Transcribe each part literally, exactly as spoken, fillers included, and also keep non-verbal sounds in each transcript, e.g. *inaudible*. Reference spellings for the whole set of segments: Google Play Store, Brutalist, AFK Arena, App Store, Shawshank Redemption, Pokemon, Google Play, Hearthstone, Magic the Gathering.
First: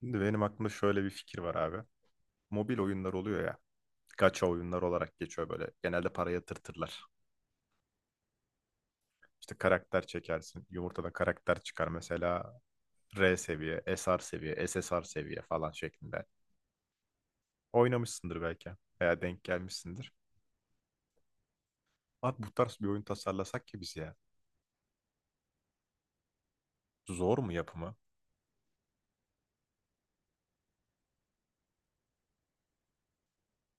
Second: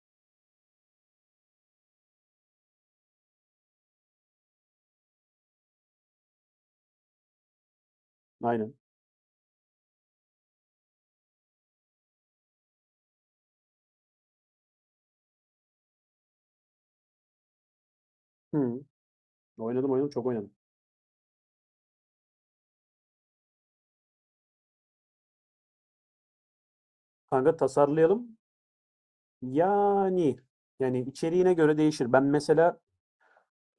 Şimdi benim aklımda şöyle bir fikir var abi. Mobil oyunlar oluyor ya. Gacha oyunlar olarak geçiyor böyle. Genelde para yatırtırlar. Aynen. İşte karakter çekersin. Yumurtadan karakter çıkar. Mesela R seviye, S R seviye, S S R seviye falan şeklinde. Oynamışsındır belki Hımm. veya denk Oynadım, oynadım, gelmişsindir. çok oynadım. Abi bu tarz bir oyun tasarlasak ki biz ya. Zor mu Kanka yapımı? tasarlayalım. Yani, yani içeriğine göre değişir. Ben mesela,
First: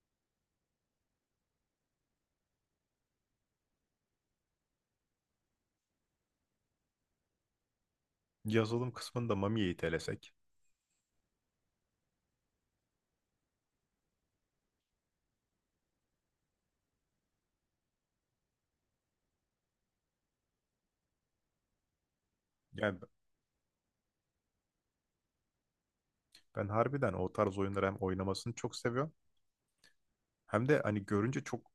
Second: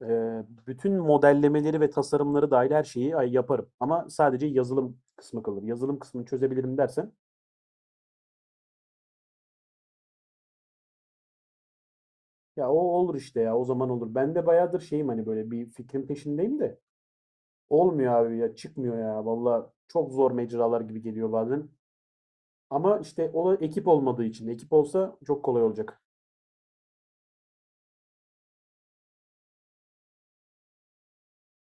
eee, Bütün modellemeleri ve tasarımları dahil her şeyi ay yaparım ama sadece yazılım kısmı kalır. Yazılım kısmını çözebilirim dersen, Yazılım kısmında Mami'yi itelesek. ya, o olur işte ya, o zaman olur. Ben de bayağıdır şeyim, hani, böyle bir fikrin peşindeyim de olmuyor abi ya, çıkmıyor ya. Valla çok zor mecralar gibi geliyor bazen Yani ama işte o ekip olmadığı için. Ekip olsa çok kolay olacak. ben harbiden o tarz oyunları hem oynamasını çok seviyorum, hem de hani görünce çok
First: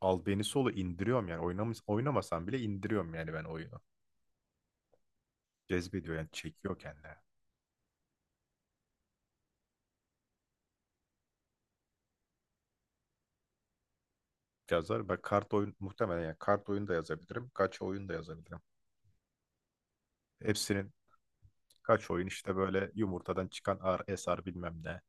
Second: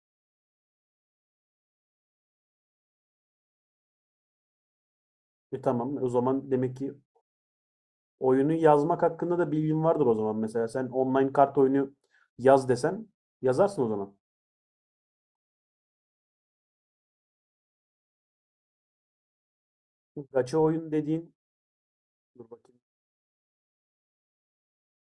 albenisi olu indiriyorum yani. Oynamış, oynamasam bile indiriyorum yani ben oyunu. E, tamam, o Cezbediyor yani zaman demek çekiyor ki kendine. oyunu yazmak hakkında da bilgin vardır o zaman mesela. Sen online kart oyunu yaz desen yazarsın o zaman. Yazar ben kart oyun muhtemelen, yani kart oyunu da yazabilirim. Kaç oyun da yazabilirim. Gacha Hepsinin oyun dediğin kaç oyun dur işte bakayım. böyle yumurtadan çıkan ar esar bilmem ne.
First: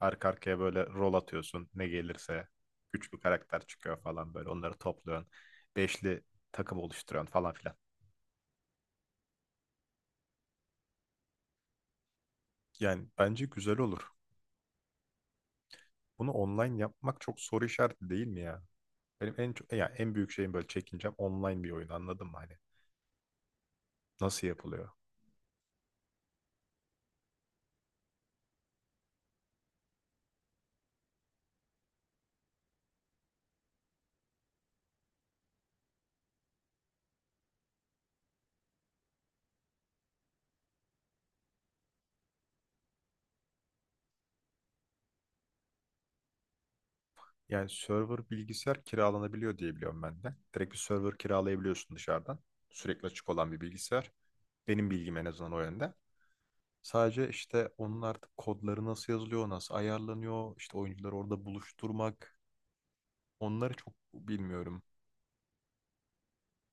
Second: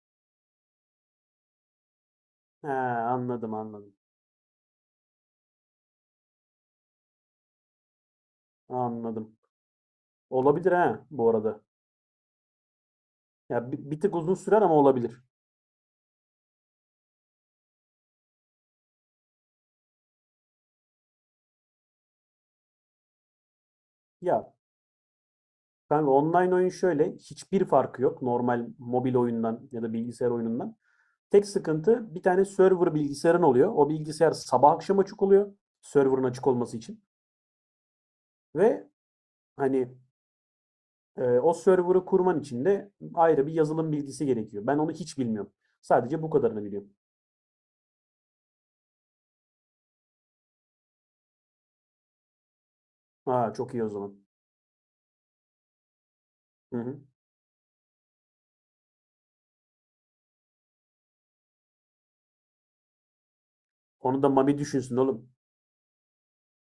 Arka arkaya böyle rol atıyorsun ne gelirse. He, Güçlü anladım karakter anladım. çıkıyor falan böyle onları topluyorsun. Beşli takım oluşturuyorsun falan filan. Anladım. Olabilir ha bu arada. Yani bence Ya güzel bi- bir olur. tık uzun sürer ama olabilir. Bunu online yapmak çok soru işareti değil mi ya? Benim en çok yani en büyük şeyim böyle çekincem online bir oyun, anladın mı hani? Ya Nasıl yapılıyor? kanka online oyun şöyle hiçbir farkı yok normal mobil oyundan ya da bilgisayar oyunundan. Tek sıkıntı bir tane server bilgisayarın oluyor. O bilgisayar sabah akşam açık oluyor. Server'ın açık olması için. Ve hani, Ee, o server'ı kurman için de ayrı bir yazılım bilgisi gerekiyor. Ben onu hiç bilmiyorum. Sadece bu kadarını biliyorum. Yani server bilgisayar kiralanabiliyor diye biliyorum ben de. Direkt bir server kiralayabiliyorsun dışarıdan. Sürekli açık olan Aa, bir çok iyi o bilgisayar. zaman. Benim bilgim en azından o yönde. Hı hı. Sadece işte onun artık kodları nasıl yazılıyor, nasıl ayarlanıyor, işte oyuncuları orada buluşturmak. Onları çok Onu da Mami bilmiyorum. düşünsün oğlum.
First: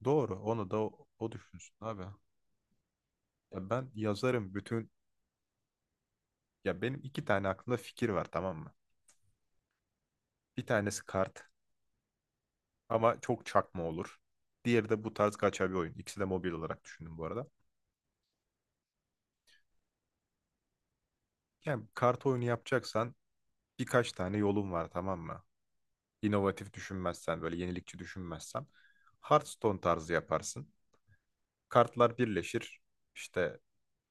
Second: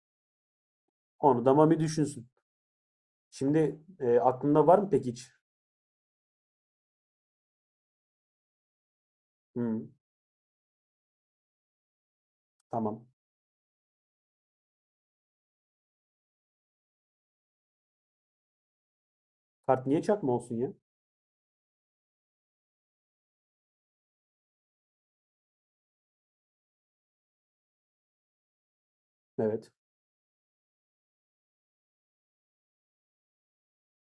Doğru, onu da o, o Onu da düşünsün Mami abi. düşünsün. Ya Şimdi ben e, yazarım aklında var mı bütün, peki hiç? ya benim iki tane aklımda fikir var, tamam mı? Hı, Bir tanesi kart. tamam. Ama çok çakma olur. Diğeri de bu tarz gacha bir oyun. İkisi de mobil olarak düşündüm bu arada. Kart niye çakma olsun ya? Yani kart oyunu yapacaksan birkaç tane yolun var, tamam mı? İnovatif düşünmezsen, böyle yenilikçi düşünmezsen Evet. Hearthstone tarzı yaparsın. Kartlar birleşir. İşte,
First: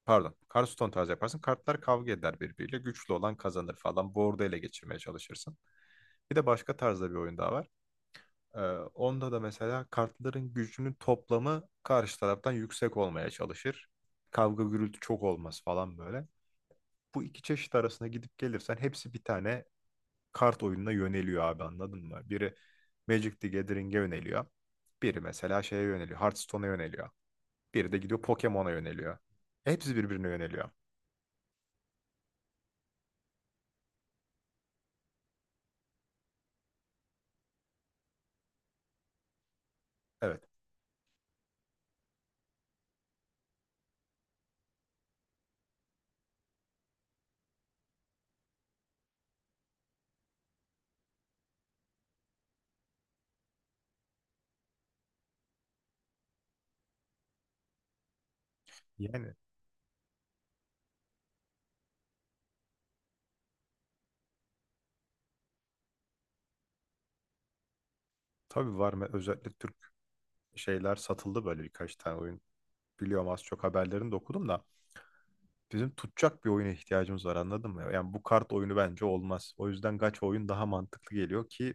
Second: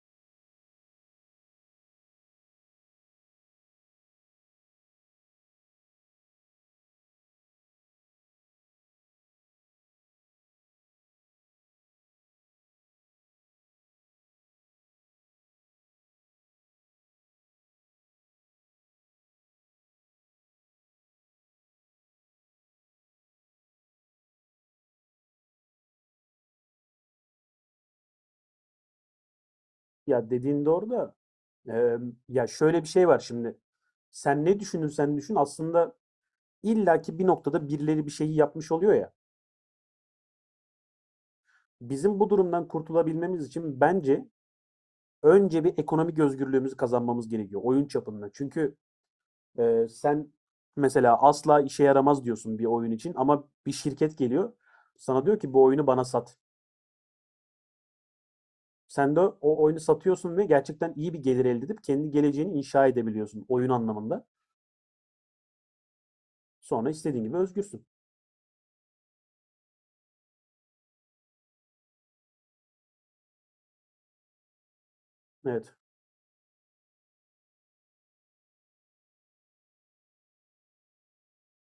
pardon, Hearthstone tarzı yaparsın. Kartlar kavga eder birbiriyle. Güçlü olan kazanır falan. Board'u ele geçirmeye çalışırsın. Bir de başka tarzda bir oyun daha var. Ee, Onda da mesela kartların gücünün toplamı karşı taraftan yüksek olmaya çalışır. Kavga gürültü çok olmaz falan böyle. Bu iki çeşit arasına gidip gelirsen hepsi bir tane kart oyununa yöneliyor abi, anladın mı? Biri Magic the Gathering'e yöneliyor. Biri mesela şeye yöneliyor, Hearthstone'a yöneliyor. Biri de gidiyor Pokemon'a yöneliyor. Hepsi birbirine Ya dediğin yöneliyor. doğru da e, ya şöyle bir şey var şimdi. Sen ne düşünürsen düşün aslında illaki bir noktada birileri bir şeyi yapmış oluyor ya. Evet. Bizim bu durumdan kurtulabilmemiz için bence önce bir ekonomik özgürlüğümüzü kazanmamız gerekiyor oyun çapında. Çünkü e, sen mesela asla işe yaramaz diyorsun bir oyun için ama bir şirket geliyor sana diyor ki bu oyunu bana sat. Sen de Yani o oyunu satıyorsun ve gerçekten iyi bir gelir elde edip kendi geleceğini inşa edebiliyorsun oyun anlamında. Sonra istediğin gibi özgürsün. tabii var mı, özellikle Türk şeyler satıldı böyle birkaç tane oyun. Biliyorum, az çok haberlerini de okudum da. Evet. Bizim tutacak bir oyuna ihtiyacımız var, anladın mı? Yani bu kart oyunu bence olmaz. O yüzden gacha oyun daha mantıklı geliyor ki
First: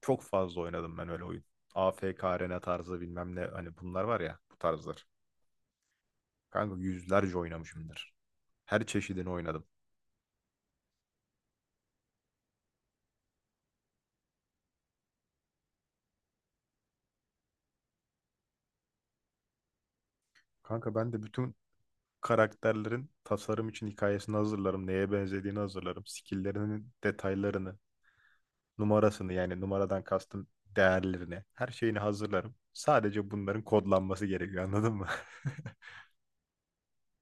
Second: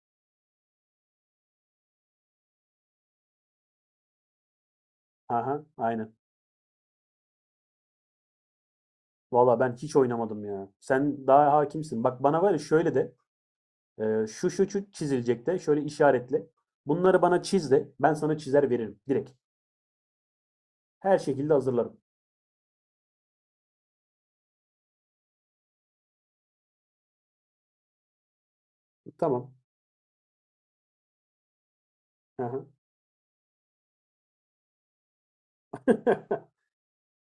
çok fazla oynadım ben öyle oyun. A F K Arena tarzı bilmem ne, hani bunlar var ya bu tarzlar. Aha, aynen. Kanka yüzlerce oynamışımdır. Her çeşidini Valla oynadım. ben hiç oynamadım ya. Sen daha hakimsin. Bak bana var ya şöyle de, e, şu şu şu çizilecek de şöyle işaretle. Bunları bana çiz de ben sana çizer veririm direkt. Kanka ben Her de şekilde bütün hazırlarım. karakterlerin tasarım için hikayesini hazırlarım. Neye benzediğini hazırlarım. Skill'lerinin detaylarını, numarasını, Tamam. yani numaradan kastım değerlerini, her şeyini hazırlarım. *laughs* Sadece bunların kodlanması gerekiyor, anladın mı? *laughs*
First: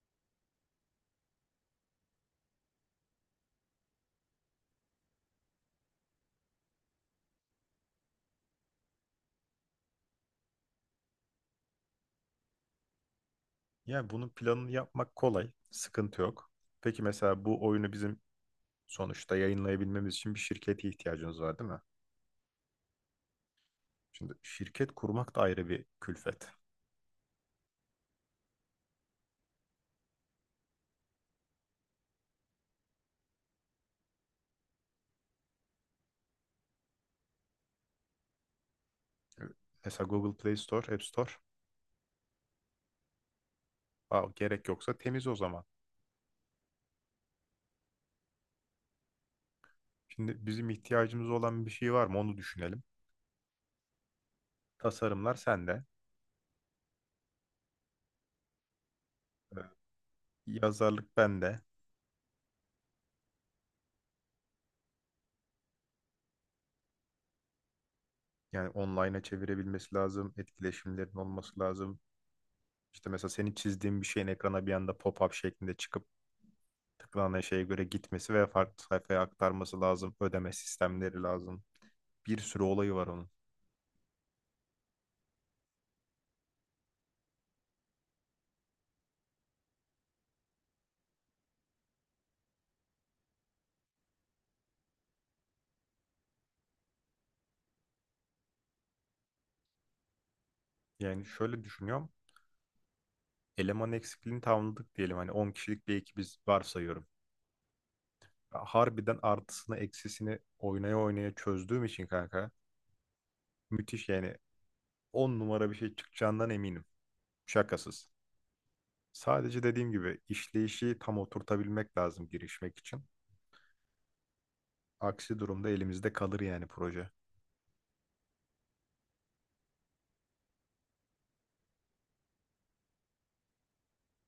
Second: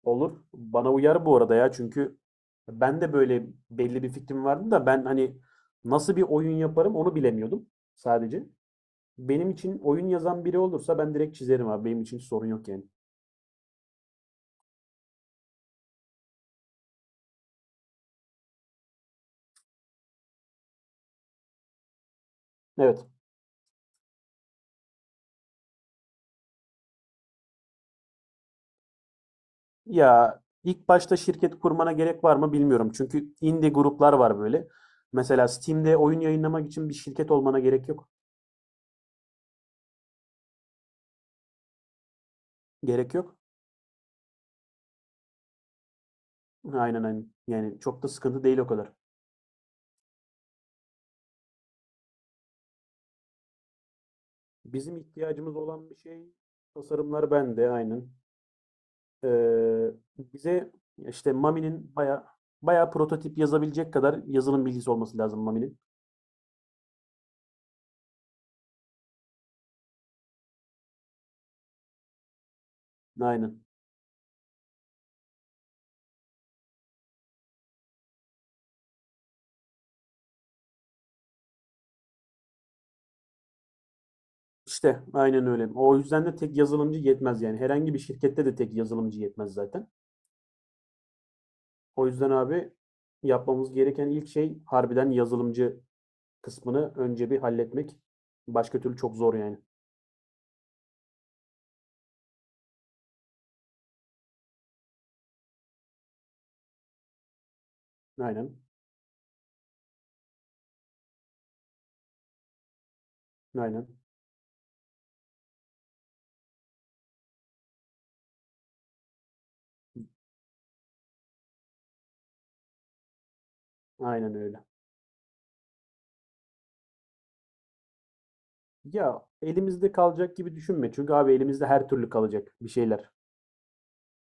Olur. Bana uyar bu arada ya, çünkü ben de böyle belli bir fikrim vardı da ben hani nasıl bir oyun yaparım onu bilemiyordum sadece. Benim için oyun yazan biri olursa ben direkt çizerim abi. Benim için sorun yok yani. Yani bunun planını yapmak kolay, sıkıntı yok. Peki mesela bu oyunu bizim sonuçta yayınlayabilmemiz için bir şirkete ihtiyacımız var, değil mi? Evet. Şimdi şirket kurmak da ayrı bir külfet. Ya ilk başta şirket kurmana gerek var mı bilmiyorum. Çünkü indie gruplar var böyle. Mesela Steam'de oyun yayınlamak için bir şirket olmana gerek yok. Mesela Google Play Store, App Store, Gerek yok. aa, gerek yoksa temiz o zaman. Aynen, aynen. Yani çok da sıkıntı değil o kadar. Şimdi bizim ihtiyacımız olan bir şey var mı onu düşünelim. Bizim Tasarımlar ihtiyacımız sende, olan bir şey tasarımlar bende, aynen. evet, Ee, bize yazarlık işte bende. Mami'nin baya baya prototip yazabilecek kadar yazılım bilgisi olması lazım Mami'nin. Yani online'a çevirebilmesi lazım, etkileşimlerin olması lazım. İşte mesela senin Aynen. çizdiğin bir şeyin ekrana bir anda pop-up şeklinde çıkıp tıklanan şeye göre gitmesi ve farklı sayfaya aktarması lazım. Ödeme sistemleri lazım. Bir sürü olayı var onun. İşte aynen öyle. O yüzden de tek yazılımcı yetmez yani. Herhangi bir şirkette de tek yazılımcı yetmez zaten. O yüzden abi yapmamız gereken ilk şey harbiden yazılımcı kısmını önce bir halletmek. Başka türlü çok zor yani. Yani şöyle düşünüyorum. Eleman eksikliğini tamamladık diyelim. Hani on kişilik bir ekibiz varsayıyorum. Aynen. Harbiden artısını eksisini oynaya oynaya çözdüğüm için kanka Aynen. müthiş, yani on numara bir şey çıkacağından eminim. Şakasız. Sadece dediğim gibi işleyişi tam oturtabilmek lazım girişmek için. Aynen öyle. Aksi durumda elimizde kalır yani proje. Ya elimizde kalacak gibi düşünme. Çünkü abi elimizde her türlü kalacak bir şeyler.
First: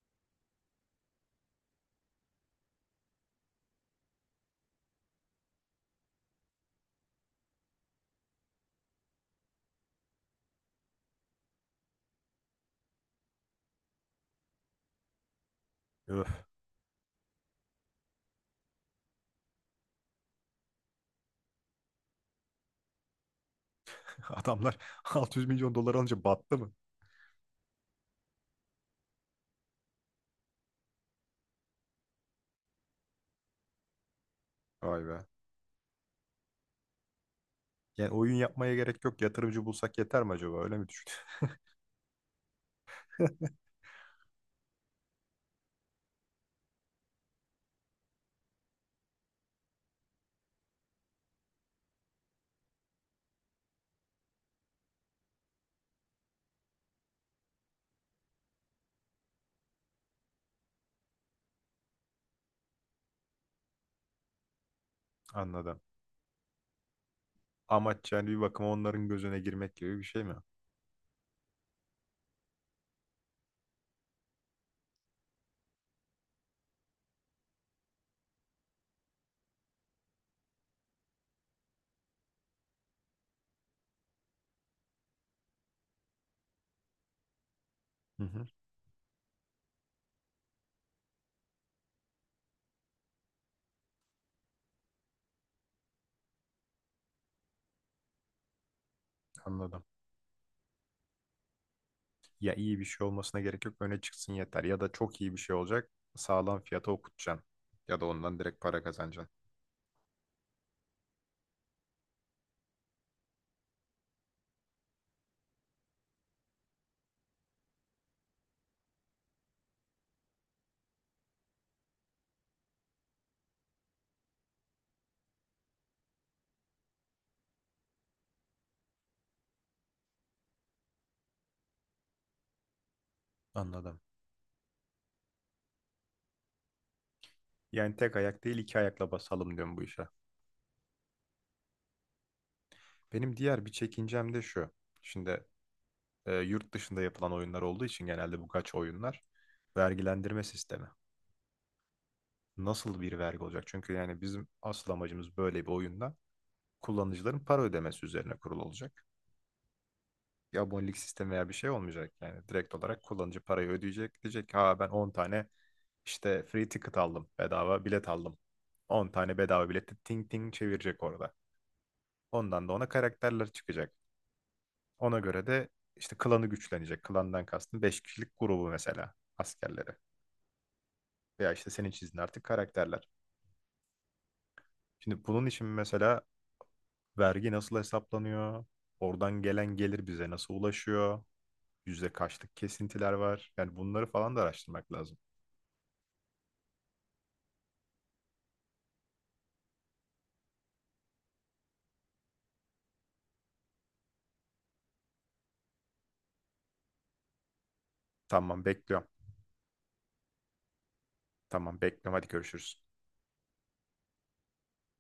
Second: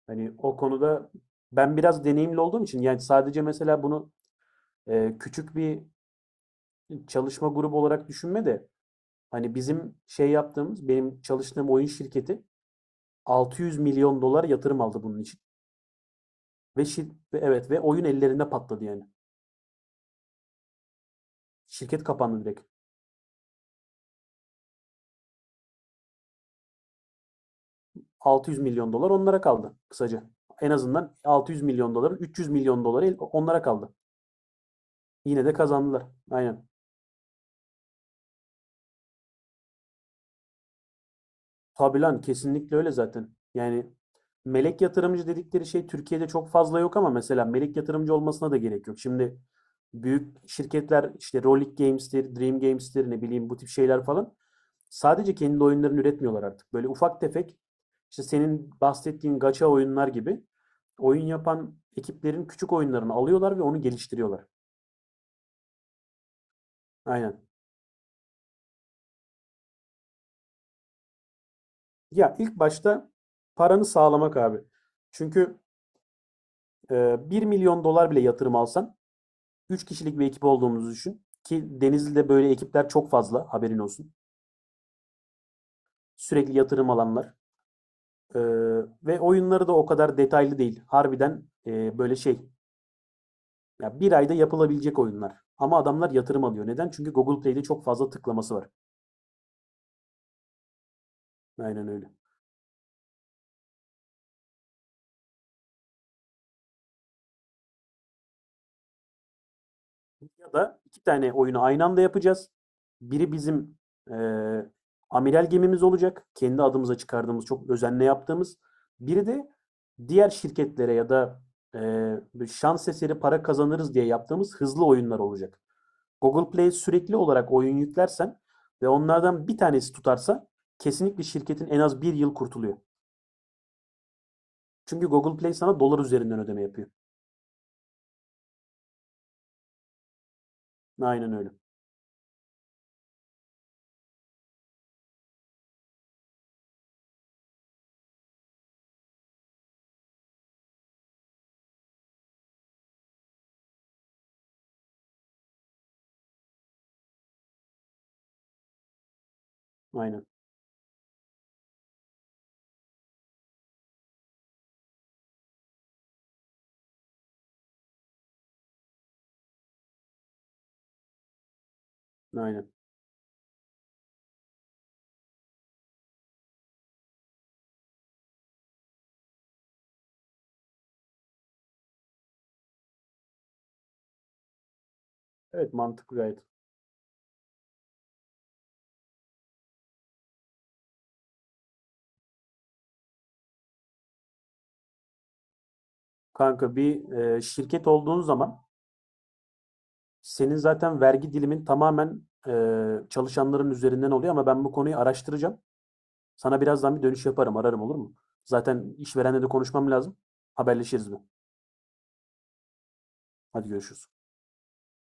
Hani o konuda ben biraz deneyimli olduğum için, yani sadece mesela bunu, e, küçük bir çalışma grubu olarak düşünme de hani bizim şey yaptığımız benim çalıştığım oyun şirketi altı yüz milyon dolar yatırım aldı bunun için. Öf. Ve şir- ve evet ve oyun ellerinde patladı yani. Şirket kapandı direkt. *laughs* Adamlar altı yüz milyon dolar alınca battı mı? altı yüz milyon dolar onlara kaldı kısaca. En azından altı yüz milyon doların üç yüz milyon doları el- onlara kaldı. Vay be. Yine de kazandılar. Aynen. Yani oyun yapmaya gerek yok. Yatırımcı bulsak yeter mi acaba? Öyle mi düşündün? Tabii lan, kesinlikle öyle zaten. *laughs* Yani melek yatırımcı dedikleri şey Türkiye'de çok fazla yok ama mesela melek yatırımcı olmasına da gerek yok. Şimdi büyük şirketler işte Rolik Games'tir, Dream Games'tir, ne bileyim bu tip şeyler falan, sadece kendi oyunlarını üretmiyorlar artık. Böyle ufak tefek işte senin bahsettiğin gacha oyunlar gibi oyun yapan ekiplerin küçük oyunlarını alıyorlar ve onu geliştiriyorlar. Anladım. Aynen. Amaç yani bir bakıma onların gözüne girmek gibi bir şey mi? Ya ilk başta paranı sağlamak abi. Çünkü e, bir milyon dolar bile yatırım alsan üç kişilik bir ekip olduğumuzu düşün. Ki Denizli'de böyle ekipler çok fazla, haberin olsun. Sürekli yatırım alanlar. Hı Ee, hı, ve oyunları da o kadar detaylı değil. Harbiden, e, böyle şey. Ya bir ayda yapılabilecek oyunlar. Ama adamlar yatırım alıyor. Neden? Çünkü Google Play'de çok fazla tıklaması var. anladım. Aynen öyle. Ya iyi bir şey olmasına gerek yok. Öne çıksın yeter. Ya da çok iyi bir şey olacak. Sağlam fiyata okutacaksın. Ya da ondan direkt para kazanacaksın. Ya da iki tane oyunu aynı anda yapacağız. Biri bizim eee amiral gemimiz olacak. Kendi adımıza çıkardığımız, çok özenle yaptığımız. Biri de diğer şirketlere ya da eee, şans eseri para kazanırız diye yaptığımız hızlı oyunlar olacak. Google Play sürekli olarak oyun yüklersen ve onlardan bir tanesi tutarsa kesinlikle şirketin en az bir yıl kurtuluyor. Anladım. Çünkü Google Play sana dolar üzerinden ödeme yapıyor. Yani tek ayak değil iki ayakla basalım diyorum bu işe. Aynen öyle. Benim diğer bir çekincem de şu. Şimdi e, yurt dışında yapılan oyunlar olduğu için genelde bu kaç oyunlar vergilendirme sistemi, nasıl bir vergi olacak? Çünkü yani bizim asıl amacımız böyle bir oyunda kullanıcıların para ödemesi üzerine kurulu olacak. Aynen. Bir abonelik sistemi veya bir şey olmayacak. Yani direkt olarak kullanıcı parayı ödeyecek. Diyecek, ha ben on tane işte free ticket aldım. Bedava bilet aldım. on tane bedava bileti ting ting çevirecek orada. Ondan Aynen. da ona karakterler çıkacak. Ona göre de işte klanı güçlenecek. Klandan kastım beş kişilik grubu, mesela askerleri. Veya işte senin çizdiğin artık karakterler. Şimdi bunun için Evet, mantıklı mesela gayet. vergi nasıl hesaplanıyor? Oradan gelen gelir bize nasıl ulaşıyor? Yüzde kaçlık kesintiler var? Yani bunları falan da araştırmak lazım. Kanka bir e, şirket olduğun zaman senin zaten vergi dilimin tamamen, e, çalışanların üzerinden oluyor ama ben bu konuyu araştıracağım. Sana birazdan bir dönüş yaparım, ararım, olur mu? Tamam, Zaten bekliyorum. işverenle de konuşmam lazım. Haberleşiriz mi? Tamam, bekliyorum. Hadi görüşürüz. Hadi görüşürüz.